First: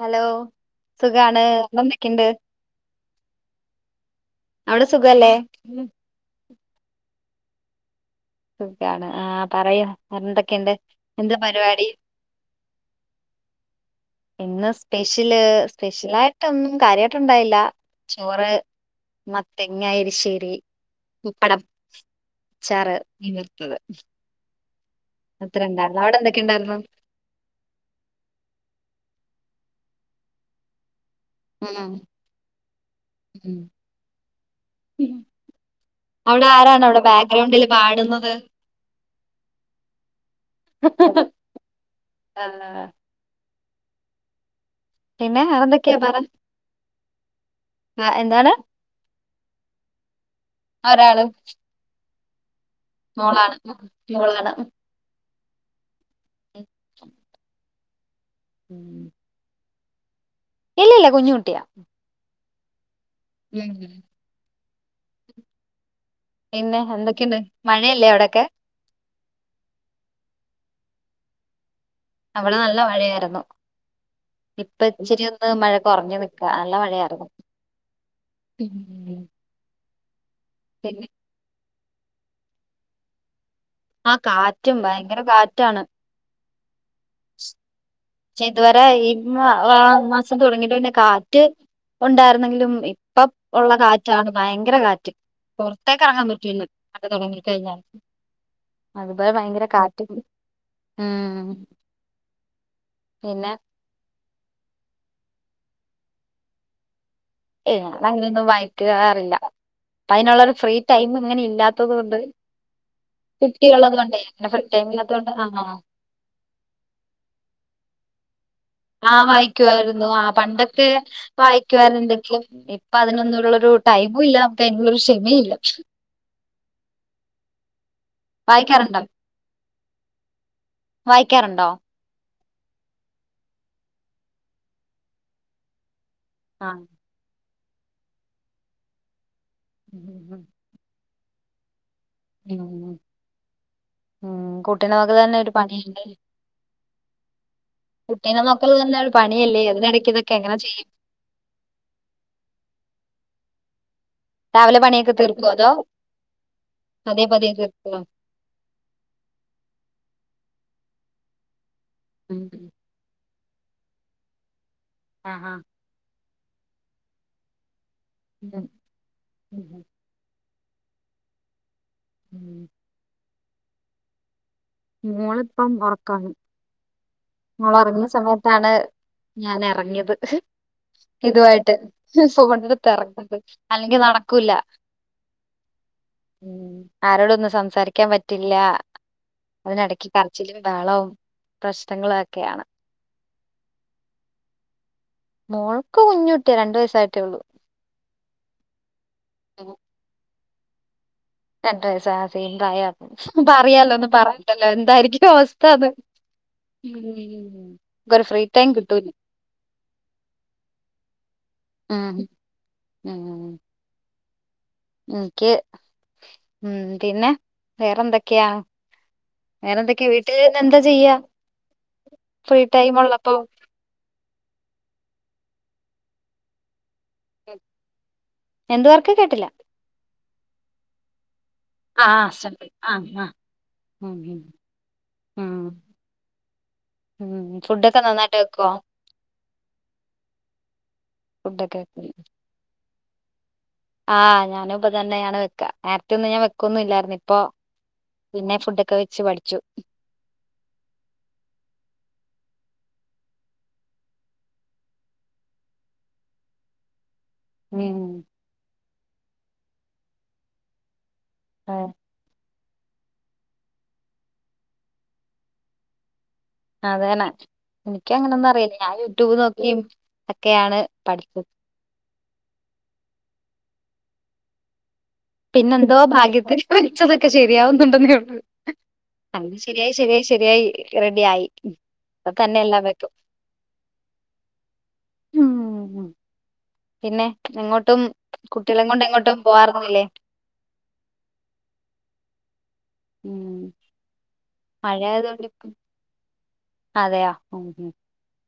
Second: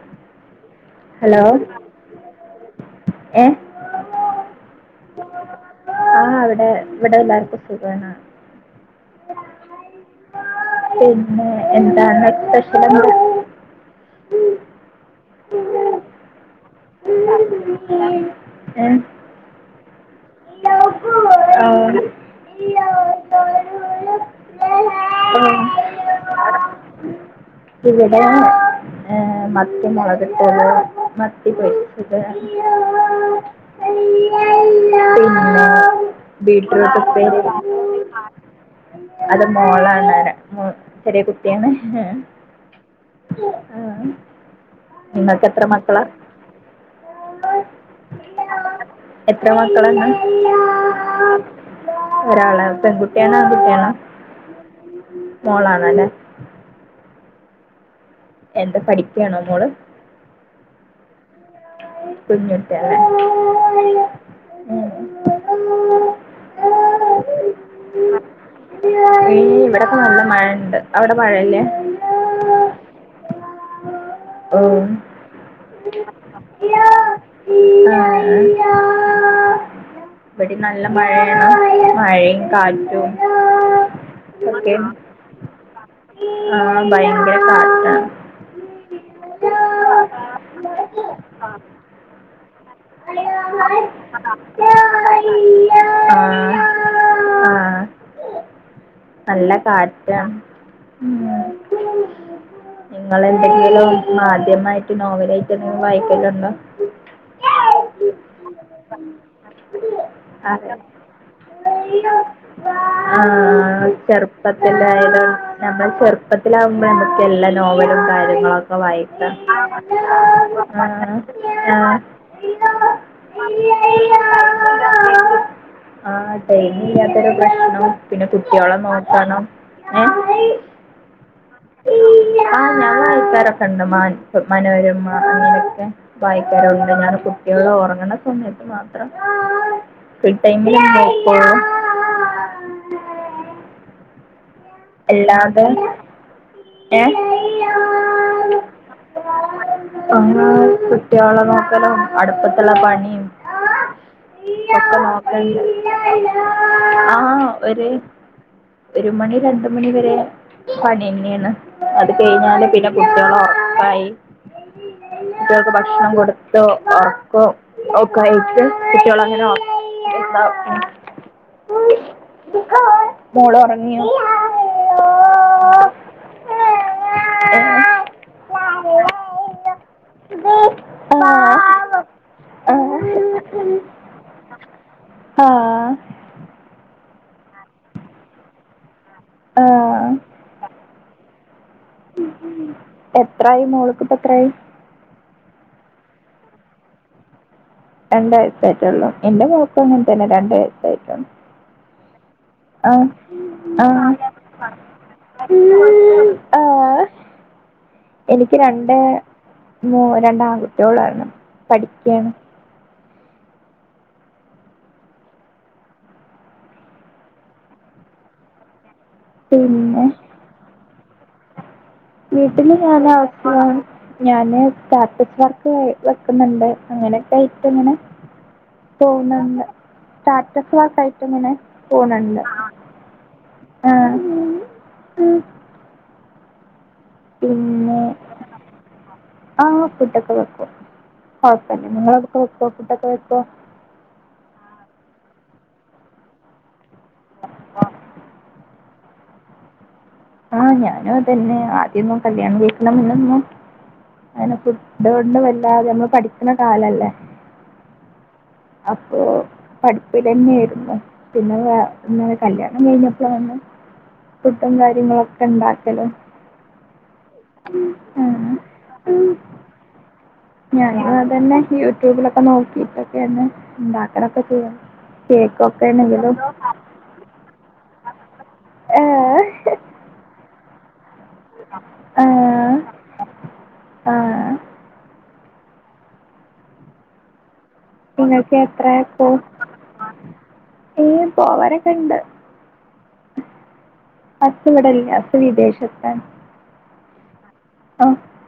Hello hello സുഖാണ് എന്തൊക്കെണ്ട്. ആഹ അവിടെ ഇവിടെ എല്ലാർക്കും സുഖാണ് സുഖാണ് ആ പറയൂ എന്തൊക്കെയുണ്ട് എന്താ പിന്നെ പരിപാടി എന്താണ് സ്പെഷ്യലെന്ത് [inaudible] ഇന്ന് സ്‌പെഷ്യ സ്പെഷ്യല് സ്പെഷ്യലായിട്ടൊന്നും കാര്യമായിട്ടുണ്ടായില്ല ചോറ് എന്താ ഏ മത്തങ്ങാ ശ്ശേരി പുപ്പടം അച്ചാറ് മീൻ വറത്തത് [inaudible] ഉണ്ടായിരുന്നു ഇവിടെ ഏയ് മത്തി മുളകിട്ടത് മത്തി ഉം പൊരിച്ചത് ഉം പിന്നെ അവിടെ ആരാണ് ബീറ്റ്റൂട്ട് അവിടെ ഉപ്പേരി ബാക്ക്ഗ്രൗണ്ടില് പാടുന്നത് അത് മോളാണ് ചെറിയ കുട്ടിയാണ് ആ അം പിന്നെ വേറെന്തൊക്കെയാ പറ അഹ് എന്താണ് എത്ര മക്കളണ് ഒരാള് ഒരാളാ പെൺകുട്ടിയാണോ മോളാണ് ആൺകുട്ടിയാണോ മോളാണ് മോളാണല്ലേ എന്താ പഠിക്കയാണോ മോള് ഇല്ല ഇല്ല കുഞ്ഞു കുട്ടിയാ കുഞ്ഞുകുട്ടി ലെ ഉം [unintelligible] പിന്നെ എന്തൊക്കെയൊണ്ട് മഴയല്ലേ അവിടെക്കെ [unintelligible] ഇവിടെക്കെ നല്ല മഴ ഇണ്ട് അവിടെ മഴയില്ലേ അവള് നല്ല മഴയാരുന്നു ഓ ഇപ്പച്ചിരി ഒന്ന് മഴ കൊറഞ്ഞു നിക്കാ അല്ല മഴയാരുന്നു [unintelligible] ഇവിടേം നല്ല മഴയാണ് മഴയും കാറ്റും ആഹ് ഒക്കെ കാറ്റും ഭയങ്കര കാറ്റാണ് ആഹ് ഭയങ്കര കാറ്റാണ്. ഏഹ് ഈ മാ ആറ് മാസം തുടങ്ങിട്ട് പിന്നെ കാറ്റ് ആഹ് ഒണ്ടാര്ന്നെങ്കിലും ഇപ്പം ഒള്ള ആഹ് കാറ്റാണ് ഭയങ്കര കാറ്റ്. പൊർത്തേക്ക് അറങ്ങാൻ പറ്റെയ്ന്ന് അത് തൊടങ്ങി കഴിഞ്ഞാൽ ആഹ് നല്ല കാറ്റ് കാറ്റാണ്. ഉം നിങ്ങെൾ പിന്നെ എന്തെങ്കിലും മാധ്യമായിറ്റ് നോവലായിറ്റ് എന്തെങ്കിലും വായിക്കെൽ ഇണ്ടോ? ഏയ് ഞാൻ അങ്ങനെയൊന്നും [inaudible] [inaudible] വായ് ഫ്രീ ടൈം ഇങ്ങനെ ഇല്ലാത്തത് കൊണ്ട് ആഹ് കുട്ടികളത് കൊണ്ടേ അങ്ങനെ ഫ്രീ ടൈം ചെറ്പ്പത്തിലായ് ഇല്ലാത്തോണ്ട് [unintelligible] ആ ഞമ്മെൾ ചെറുപ്പത്തിലാവുമ്പം ഞമ്മെക്ക് എല്ലാ നോവെലും കാര്യങ്ങളൊക്കെ ആഹ് വായിക്കാം വായിക്കുവായിരുന്നു ആഹ് പണ്ടൊക്കെ വായിക്കുവാര്ന്ന് ഇണ്ടെങ്കിലും ആഹ് ഇപ്പ അതിനൊ ന്നുള്ളൊരു ടൈമും ഇല്ല നമ്മ്ക്ക് അയിനുള്ളൊരു ക്ഷമെ ഇല്ല ടൈമ് ഇല്ല്യാത്തൊരു പ്രശ്ണും പിന്നെ കുട്ട്യോളെ നോക്കണം. ഏഹ് വായിക്കാറ് ഇണ്ടോ? ആഹ് ഞാ വായിക്കാറൊക്കെ ഇണ്ട് [unintelligible] മനോരമ അങ്ങനെ ഒക്കെ ആ വായിക്കാറുണ്ട് ഞാൻ കുട്ടിയാൾ ഒറങ്ങ്ണ സമയെത്ത് മാത്രം ഉം കിട്ടെങ്കിലും നോക്കോള്ളു ഉം ഉം കുട്ടീനെ നോക്കെലെന്നെ ഒര് അല്ലാതെ പണി ഇണ്ട് ഏഹ് തന്നെ ഒരു പണിയല്ലേ അതിനിടയ്ക്ക് ഇതൊക്കെ ആഹ് എങ്ങനെ ചെയ്യും കുട്ടിയാളെ നോക്കലോ അട്പ്പെത്ത് ഇള്ള പണിം രാവിലെ ഒക്കെ പണിയൊക്കെ തീർക്കുവോ നോക്കെണ്ടെ അതോ പതിയെ ആഹ് പതിയെ ഇവെര് തീർക്കുവോ ഒര് മണി രണ്ട് മണി വെരെ പണിയെന്നെ ആണ് അത് കെഴിഞ്ഞാൽ ഉം പിന്ന കുട്ടിയാളെ ഒറക്കായി ആ ആ കുട്ടിയാക്ക് ഭക്ഷണം കൊട്ത്തോ ഒർക്കും ഓക്കയിറ്റ് ഉം കുട്ടികൾ അങ്ങനെ ഉം ഉം [unintelligible] ഉം മോള് ഒറങ്ങിയോ മോളിപ്പം ഒറക്കാണ് മോള് ഉറങ്ങുന്ന സമയത്താണ് ഞാൻ എറങ്ങിയത് ആ ഇതു ആയിട്ട് [unintelligible] അല്ലെങ്കി നടക്കൂല്ല ആ ഉം ആരോടൊന്നും സംസാരിക്കാൻ പറ്റില്ലാ ആ അതിനെടക്ക് കരച്ചിലും ബെഹളവും പ്രശ്നങ്ങളോക്കെയാണ് എത്രായി മോൾക്കിപ്പ എത്രായി മോൾക്ക് കുഞ്ഞൂട്ടിയ രണ്ടു വയസായിട്ടേ ഉള്ളൂ രണ്ട് വയസ് ആയിട്ടുള്ളൂ എന്റെ മോൾക്കും തന്നെ രണ്ടു വയസ്സ് ആയിട്ടുള്ളൂ രണ്ട്് വയസ്സ ണ്ടായ ആ പറയാാലോ ഒന്ന് പറഞ്ഞട്ടല്ലോ എന്തായിരിക്കും അവസ്ഥന്ന് ആ ഒരു ഫ്രീ എനിക്ക് ടൈം രണ്ട് കിട്ടൂല്ല മൂ രണ്ട ആൺകുട്ടികോളൾ ആയിരുന്നു ഉം പഠിക്കയാണ് [unintelligible] എനിക്ക് ഉം പിന്നെ വേറെന്തൊക്കെയാണ് വേറെ പിന്നെ എന്തൊക്കെയാ വീട്ടി എന്താ ചെയ്യാ? ഫ്രീ വീട്ടില് ടൈം ഉള്ളപ്പോ ഞാന സ്റ്റാറ്റസ് വർക്ക് വെക്കുന്നുണ്ട് വെക്കുന്നുണ്ട് അങ്ങനെയൊക്കെ ആയിട്ട് ഇങ്ങനെ എന്ത് വർക്ക് കേട്ടില്ല പോകുന്നു സ്റ്റാറ്റസ് വക്കായിട്ട് ഇങ്ങനെ ആ പോകുന്നുണ്ട് ശരി ആ ആ ഉം ഫുഡൊക്കെ നന്നായിട്ട് വെക്കുവോ ആഹ ഫുഡ് ഒക്കെ വെക്കും ഫുഡൊക്കെ കുഴപ്പമില്ല നിങ്ങളൊക്കെ വെക്കോ ഫുൊക്കെ വെക്കോ ആഹ് ഞാനും ഇപ്പ തന്നെയാണ് വെക്ക നേരത്തെ ഒന്നും ഞാൻ വെക്കൊന്നും ഇല്ലായിുന്ന ഇപ്പൊ പിന്നെ ഫുഡൊക്കെ വെച്ച് പഠിച്ചു ആഹ ഞാനും അതന്നെ ആദ്യൊന്നും കല്യാണം കേഴിക്കണം മുന്നൊന്നും ആന ഫുഡ് ഉണ്ട് വല്ലാതെ നമ്മള് പഠിക്കുന്ന കാലല്ലേ ഉം അപ്പൊ പഠിപ്പിലന്നെയായിരുന്നു ആഹ് പിന്നെന്നെ കല്യാണം കഴിഞ്ഞപ്പോൾ ആണ് ഫുഡും കാര്യമൊക്കെ കാര്യങ്ങളൊക്കെ ഉണ്ടാക്കല്ലോ അതേനെ എനിക്ക അങ്ങനെൊന്നും അറിയില്ല ഞാൻ യൂട്യൂബ് നോക്കി ഞാന അതന്നെ യൂട്യൂബിലൊക്കെ നോക്കിട്ടൊക്കെ തന്നെ ഇണ്ടാക്കാനൊക്കെ ചെയ്യണം പിന്നെന്തോ ഭാഗ്യത്തി വച്ചതൊക്കെ ശെരിയാവുന്നുണ്ടെന്നേള്ളൂ ഏഹ് അത് ശരിയായി ശരിയായി ശരിയായി റെഡി ആയി അ തന്നെ ആഹ് എല്ലാം വെക്കും ആഹ് ഉം പിന്നെ എങ്ങോട്ടും നിങ്ങൾക്ക് കുട്ടികളെ കൊണ്ട് എങ്ങോട്ടും പോവാറന്നില്ലേ ഏ പോവരൊക്കെ ഇണ്ട് ഉം അസ് മഴ ഇവിടല്ലേ അസ് ആയതുകൊണ്ട് ഇപ്പം വിദേശത്ത [inaudible]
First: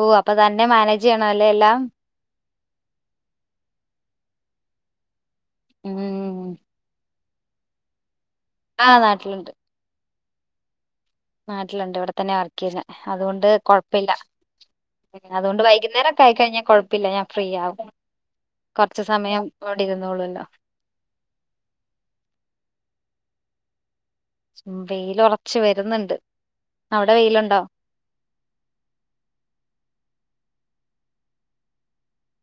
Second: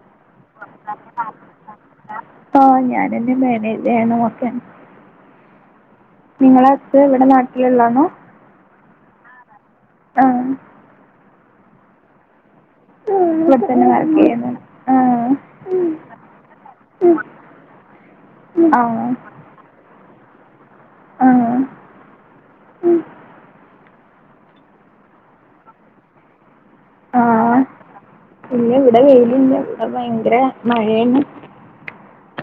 ഓ അപ്പൊ തന്നെ മാനേജ് ചെയ്യണം അല്ലേ എല്ലാം [unintelligible] ഉം നിങ്ങള ഹസ്സ് എവിടെ നാട്ടിലള്ളാണോ ആ് നാട്ടിലുണ്ട് ആഹ നാട്ടിലുണ്ട് ഇവിടെ തന്നെ വർക്ക് ചെയ്യുന്ന അതുകൊണ്ട് ഇവിടെ തന്നെ കൊഴപ്പില്ല വർക്ക് ചെയ്യുന്നത് അതുകൊണ്ട് വൈകുന്നേരൊക്കെ ആയി കഴിഞ്ഞാൽ കുഴപ്പില്ല ഞാൻ ഫ്രീ ആകും ആ കുറച്ചു ആ സമയം ഓടിന്നള്ളൂല്ലോ ആ വെയില ഉളച്ച് വരുന്നുണ്ട് അവിടെ ആഹ് വെയിലുണ്ടോ ഇല്ല ഇവിടെ വെയിലില്ല ഭയങ്കര മഴയാണ്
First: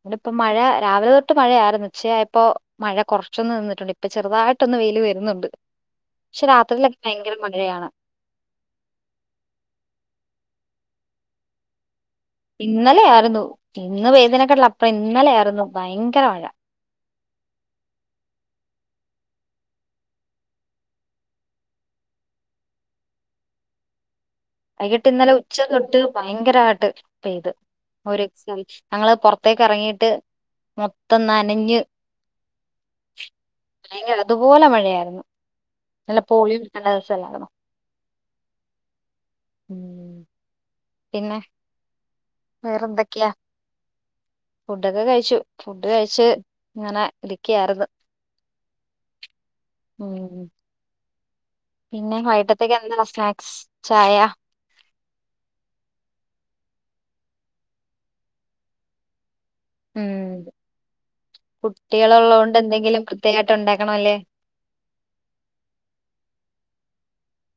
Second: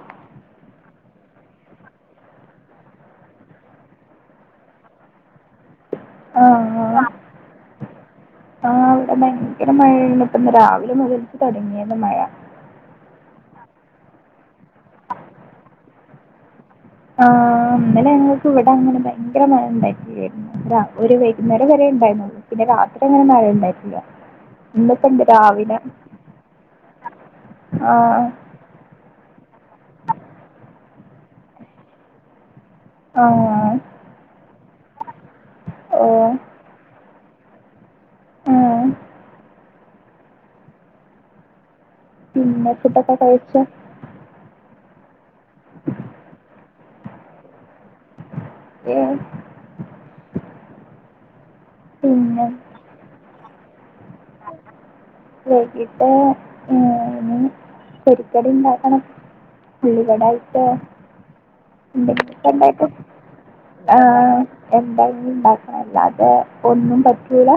ഇ ഇപ്പ മഴ രാവിലെ തൊട്ട് മഴയായിരുന്നു ഉച്ചയായപ്പോ മഴ കുറച്ചൊന്ന് നിന്നിട്ടുണ്ട് ഇപ്പൊ ചെറുതായിട്ട് വെയില് വരുന്നുണ്ട് ആ പക്ഷെ രാത്രിയിലൊക്കെ ഭയങ്കര മഴയാണ് ആഹ അവിടെ ഭയങ്കര മഴയ ഇപ്പ രാവിലെ മുതൽ തുടങ്ങിയന്ന് മഴ ഇന്നലെയ ആായിരുന്നു ഇന്ന് വേദനക്കെട്ടള്ള അപ്പുറം ഇന്നലെയ ആായിരുന്നു ഭയങ്കര മഴ ആ അന്നലെ ഞങ്ങൾക്ക് ഇവിടെ അങ്ങനെ ഭയങ്കര മഴ ഉണ്ടട്ടരുന്നു വൈകുന്നേരം വരെ ഉണ്ടായി പിന്നെ രാത്രി അങ്ങനെ മഴ ഉണ്ടായിില്ല വൈകിട്ട് ഇന്നലെ ഉച്ച തൊട്ട് ഭയങ്കരമായിട്ട് പെയ്ത് ഒരു ആ എക്സ ഞങ്ങള്ൾ പുൊറത്തേക്ക് ഇറങ്ങീട്ട് മൊത്തം നനഞ്ഞ് ആഹ്. അല്ലങ്കി അതുപോലെ മഴയായിരുന്നു ഇന്നല ഓഹ്. പോളിയോ കൊടുക്കണ്ട ദിവസം അല്ലാരുന്നോ ആഹ് പിന്നെ പിന്നെ ഫുഡ് ഒക്കെ വേറെന്തൊക്കെയാ കഴിച്ച ഫുഡൊക്കെ കഴിച്ചു ഫുഡ് കഴിച്ച് ഇങ്ങനെ ഇരിക്കിയായിരുന്നു ഏ ഉം പിന്നെ വൈകട്ടത്തേക്ക് എന്താ സ്നാക്സ് ചായ വൈകിട്ട് ഇനി പൊരിക്കടി ഉണ്ടാക്കണം ഉള്ളി വടായിട്ട് കുട്ടികള് ഉള്ളത് കൊണ്ട് എന്തെങ്കിലും പ്രത്യേകായിട്ട് ആഹ് എന്തായും ഇണ്ടാക്കണംല്ലാതെ ഒന്നും പറ്റൂല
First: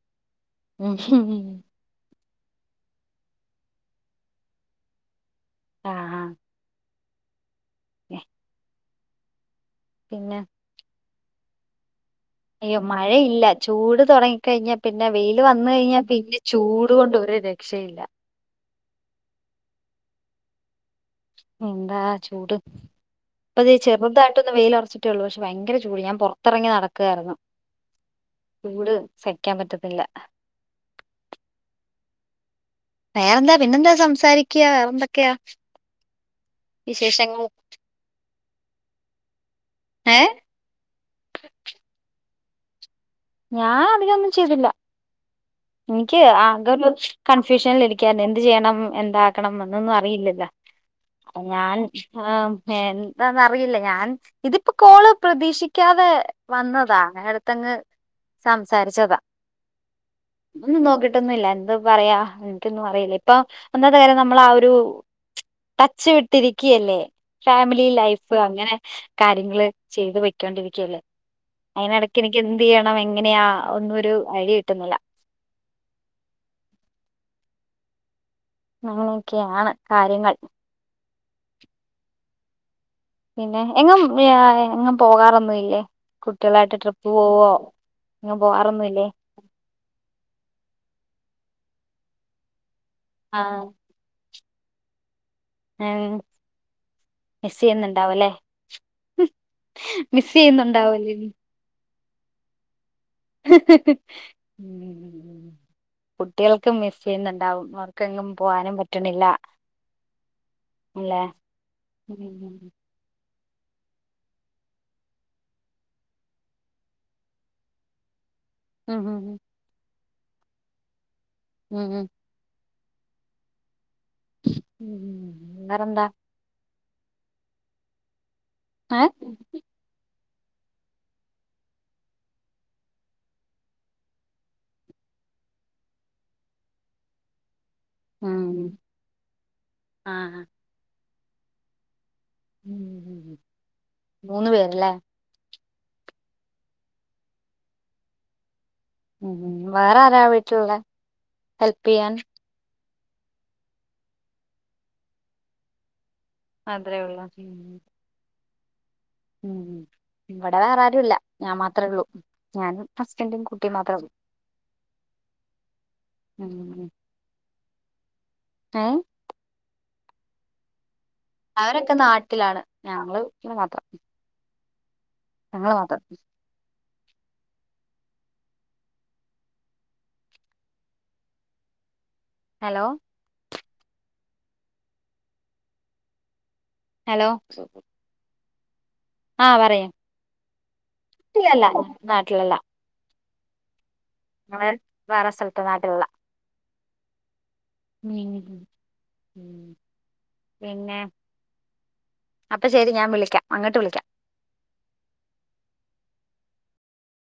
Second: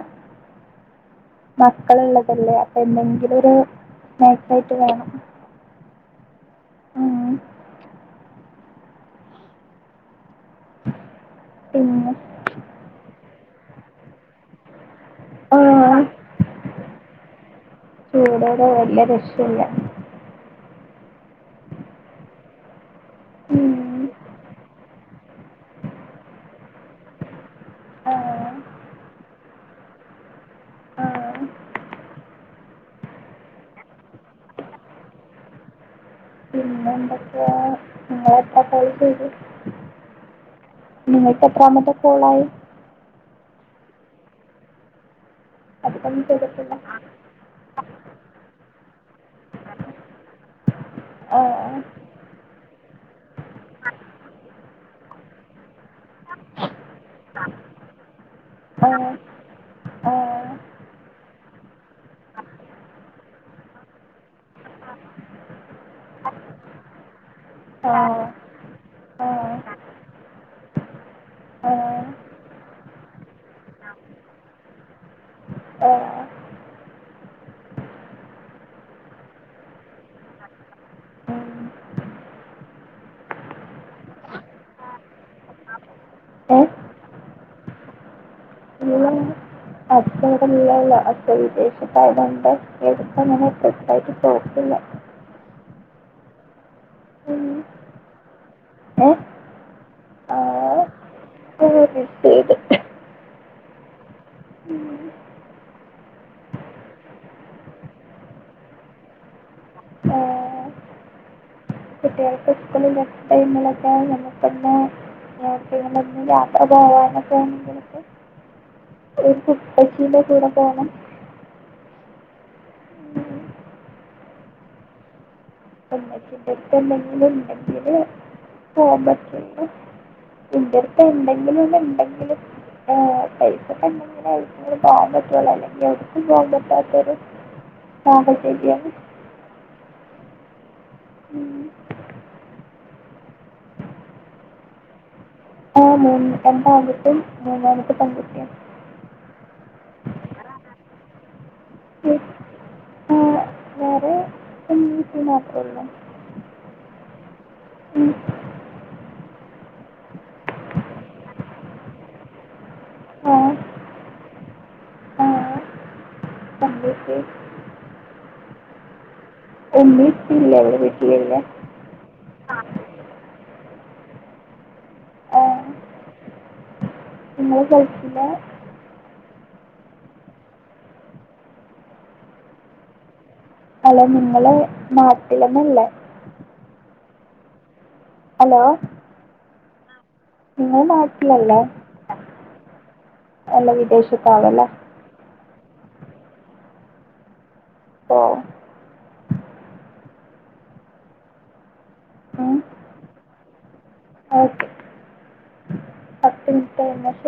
മക്കള് ഉള്ളതല്ലേ അപ്പൊ എന്തെങ്കിലും ഒര് സ്നാക്സായിട്ട് വേണം ആഹ് ആഹ് ആഹ് പിന്നെ പിന്ന അയ്യോ മഴയില്ല ചൂട് തുടങ്ങിക്കഴിഞ്ഞാ പിന്നെ വെയില് വന്ന് ആഹ് കഴിഞ്ഞാൽ പിന്നെ ചൂട് കൊണ്ട് ഒരു രക്ഷയില്ല നല്ല രക്ഷയില്ല എന്താ ചൂട് അപ്പത് ഉം ചെറുതായിട്ടൊന്ന് വെയിയിലൊറച്ച് ട്ടുള്ളൂ പക്ഷെ ഭയങ്കര ചൂട് ഞാൻ പുറത്തിറങ്ങി നടക്കുവായിരുന്നു ആഹ് ചൂട് സഹിക്കാൻ പറ്റത്തില്ല ആഹ് വേറെന്താ പിന്നെന്താ സംസാരിക്കയാ വേറെന്തൊക്കെയാ പിന്നെ വിശേഷങ്ങൾ എന്തൊക്കെയാ നിങ്ങ ഏഹ് [unintelligible] നിക്കത്രമത്തെ പോളായി ഞാൻ അതിനൊന്നും ചെയ്തില്ല അധികം എനിക്ക് ആ ചെയ്തിട്ടില്ല ഒരു കൺഫ്യൂഷനല് ഇരിക്കരുന്നു എന്ത് ചെയ്യണം എന്താ ക്കണംനൊന്നും അറിയില്ലല്ല ഞാൻ ആഹ് ഇതാന്ന് അറിയില്ല ഞാൻ ഇതിപ്പോ കോള് പ്രതീക്ഷിക്കാതെ വന്നതാണ് അടുത്തങ്ങ് ആഹ് സംസാരിച്ചതാ ആഹ് ഒന്ന് നോക്കിട്ടൊന്ന് ല്ല എന്ത് പറയാ എനിക്കൊന്നും അറിയില്ല ഇപ്പൊ ഒന്നാത്തെ കാര്യം നമ്മൾ ആ ഒരു ട്ടച്ചു വിട്ടിരിക്കല്ലേ ഫാമിലി ആഹ് ലൈഫ് അങ്ങനെ കാര്യങ്ങള് ചെയ്ത് വയ്ക്കോണ്ടിരിക്കല്ലേ അയിനിടക്ക് എനിക്ക് എ ണം എങ്ങനെയാ ഒന്നും ഒരു ഐഡിയ കിട്ടുന്നില്ല അങ്ങനെയൊക്കെയാണ് കാര്യങ്ങൾ ആഹ് പിന്നെ എങ്ങും എങ്ങും പോകാറൊന്നും ഇല്ലേ ഏഹ് കുട്ടികളായിട്ട് ട്രിപ്പ് പോവുവോ എങ്ങും പോവാറൊന്നുല്ലേ [unintelligible] അച്ചൻ വിദേശത്തായതോണ്ട് ആ [unintelligible] ല്ല ഉം മിസ്സ്‌ ചെയ്യൂന്നണ്ടാവും ഇല്ലേ ഏഹ് മിസ് ആഹ് ചെയ്യുന്നുണ്ടാവല്ലേ [unintelligible] [inaudible] കുട്ടികൾക്കും മിസ് ചെയ്യുന്നുണ്ടാവും അവർക്കെങ്ങും പോവാനും പറ്റണില്ല ആ അല്ലേ ഉം കുട്ടികൾക്ക് ഉം സ്കൂളില്ല [unintelligible] [unintelligible] യാത്രപോവാനൊക്കെയായിട്ട് ഉം ഉം [inaudible] ഉം ഓന്ക് ഇപ്പച്ചീന്റെ കൂടെ പോണം ഉം ഉം ഉം വേറെന്താ [inaudible] പ്പന്തെങ്കിലും ണ്ടെങ്കില് ഏ പോവുമ്പത്തിനും ഇന്റെടുത്ത് ഇണ്ടെങ്കിലും എന്ടെങ്കിലും ആ പൈസോക്കേണ്ടെങ്കിലേ പോകാൻ പറ്റുവൊള്ളൂ അല്ലെങ്കിൽ എവടക്കും പോകാൻ പറ്റാത്തൊരു ഉം [unintelligible] ആഹ് ഉം മൂന്ന് പേരല്ലേ ആ മൂന്ന് രണ്ടാൻകുട്ടിം മൂന്നാമത്തെ പെൺകുട്ടിം ഉം വേറെ ആരാ വീട്ടിലുള്ളെ ഹെൽപെയ്യാൻ ആ വേറെ ഇമ്മിമ്മ് ഇപ്പിം മാത്രോള്ളു അത്രേയൊള്ളൂ ഉം ഉം ഇവിടെ വേറെ ആരും ഇല്ല ഞാൻ മാത്രെ ഉള്ളൂ ഞാനും ഹസ്ബൻഡും ആഹ് കുട്ടി മാത്രേ ഉള്ളൂ ആഹ് ഉം കണ്ടിട്ട് ഏയ് ഉമ്മ ഇപ്പയില്ലേ വീട്ടില് അവരൊക്കെ നാട്ടിലാണ് ഞങ്ങള് മാത്രം ഞങ്ങള്മാത്രം ഇങ്ങൾ കഴിച്ചില്ലാ ഹലോ ലോ നിങ്ങള് നാട്ടിലന്നല്ലേ ഹലോ ഹലോ ആ പറയ് നാട്ടിലല്ലേ ഇല്ലല്ല നാട്ടിലല്ല അല്ല വിദേശ് വേറെ സ്ഥലത്താ നാട്ടിലല്ലാ ഓ [unintelligible] പിന്നെ അപ്പൊ ശരി ഞാൻ വിളിക്കാം അങ്ങട്ട് വിളിക്കാം ഓക്കെ [unintelligible]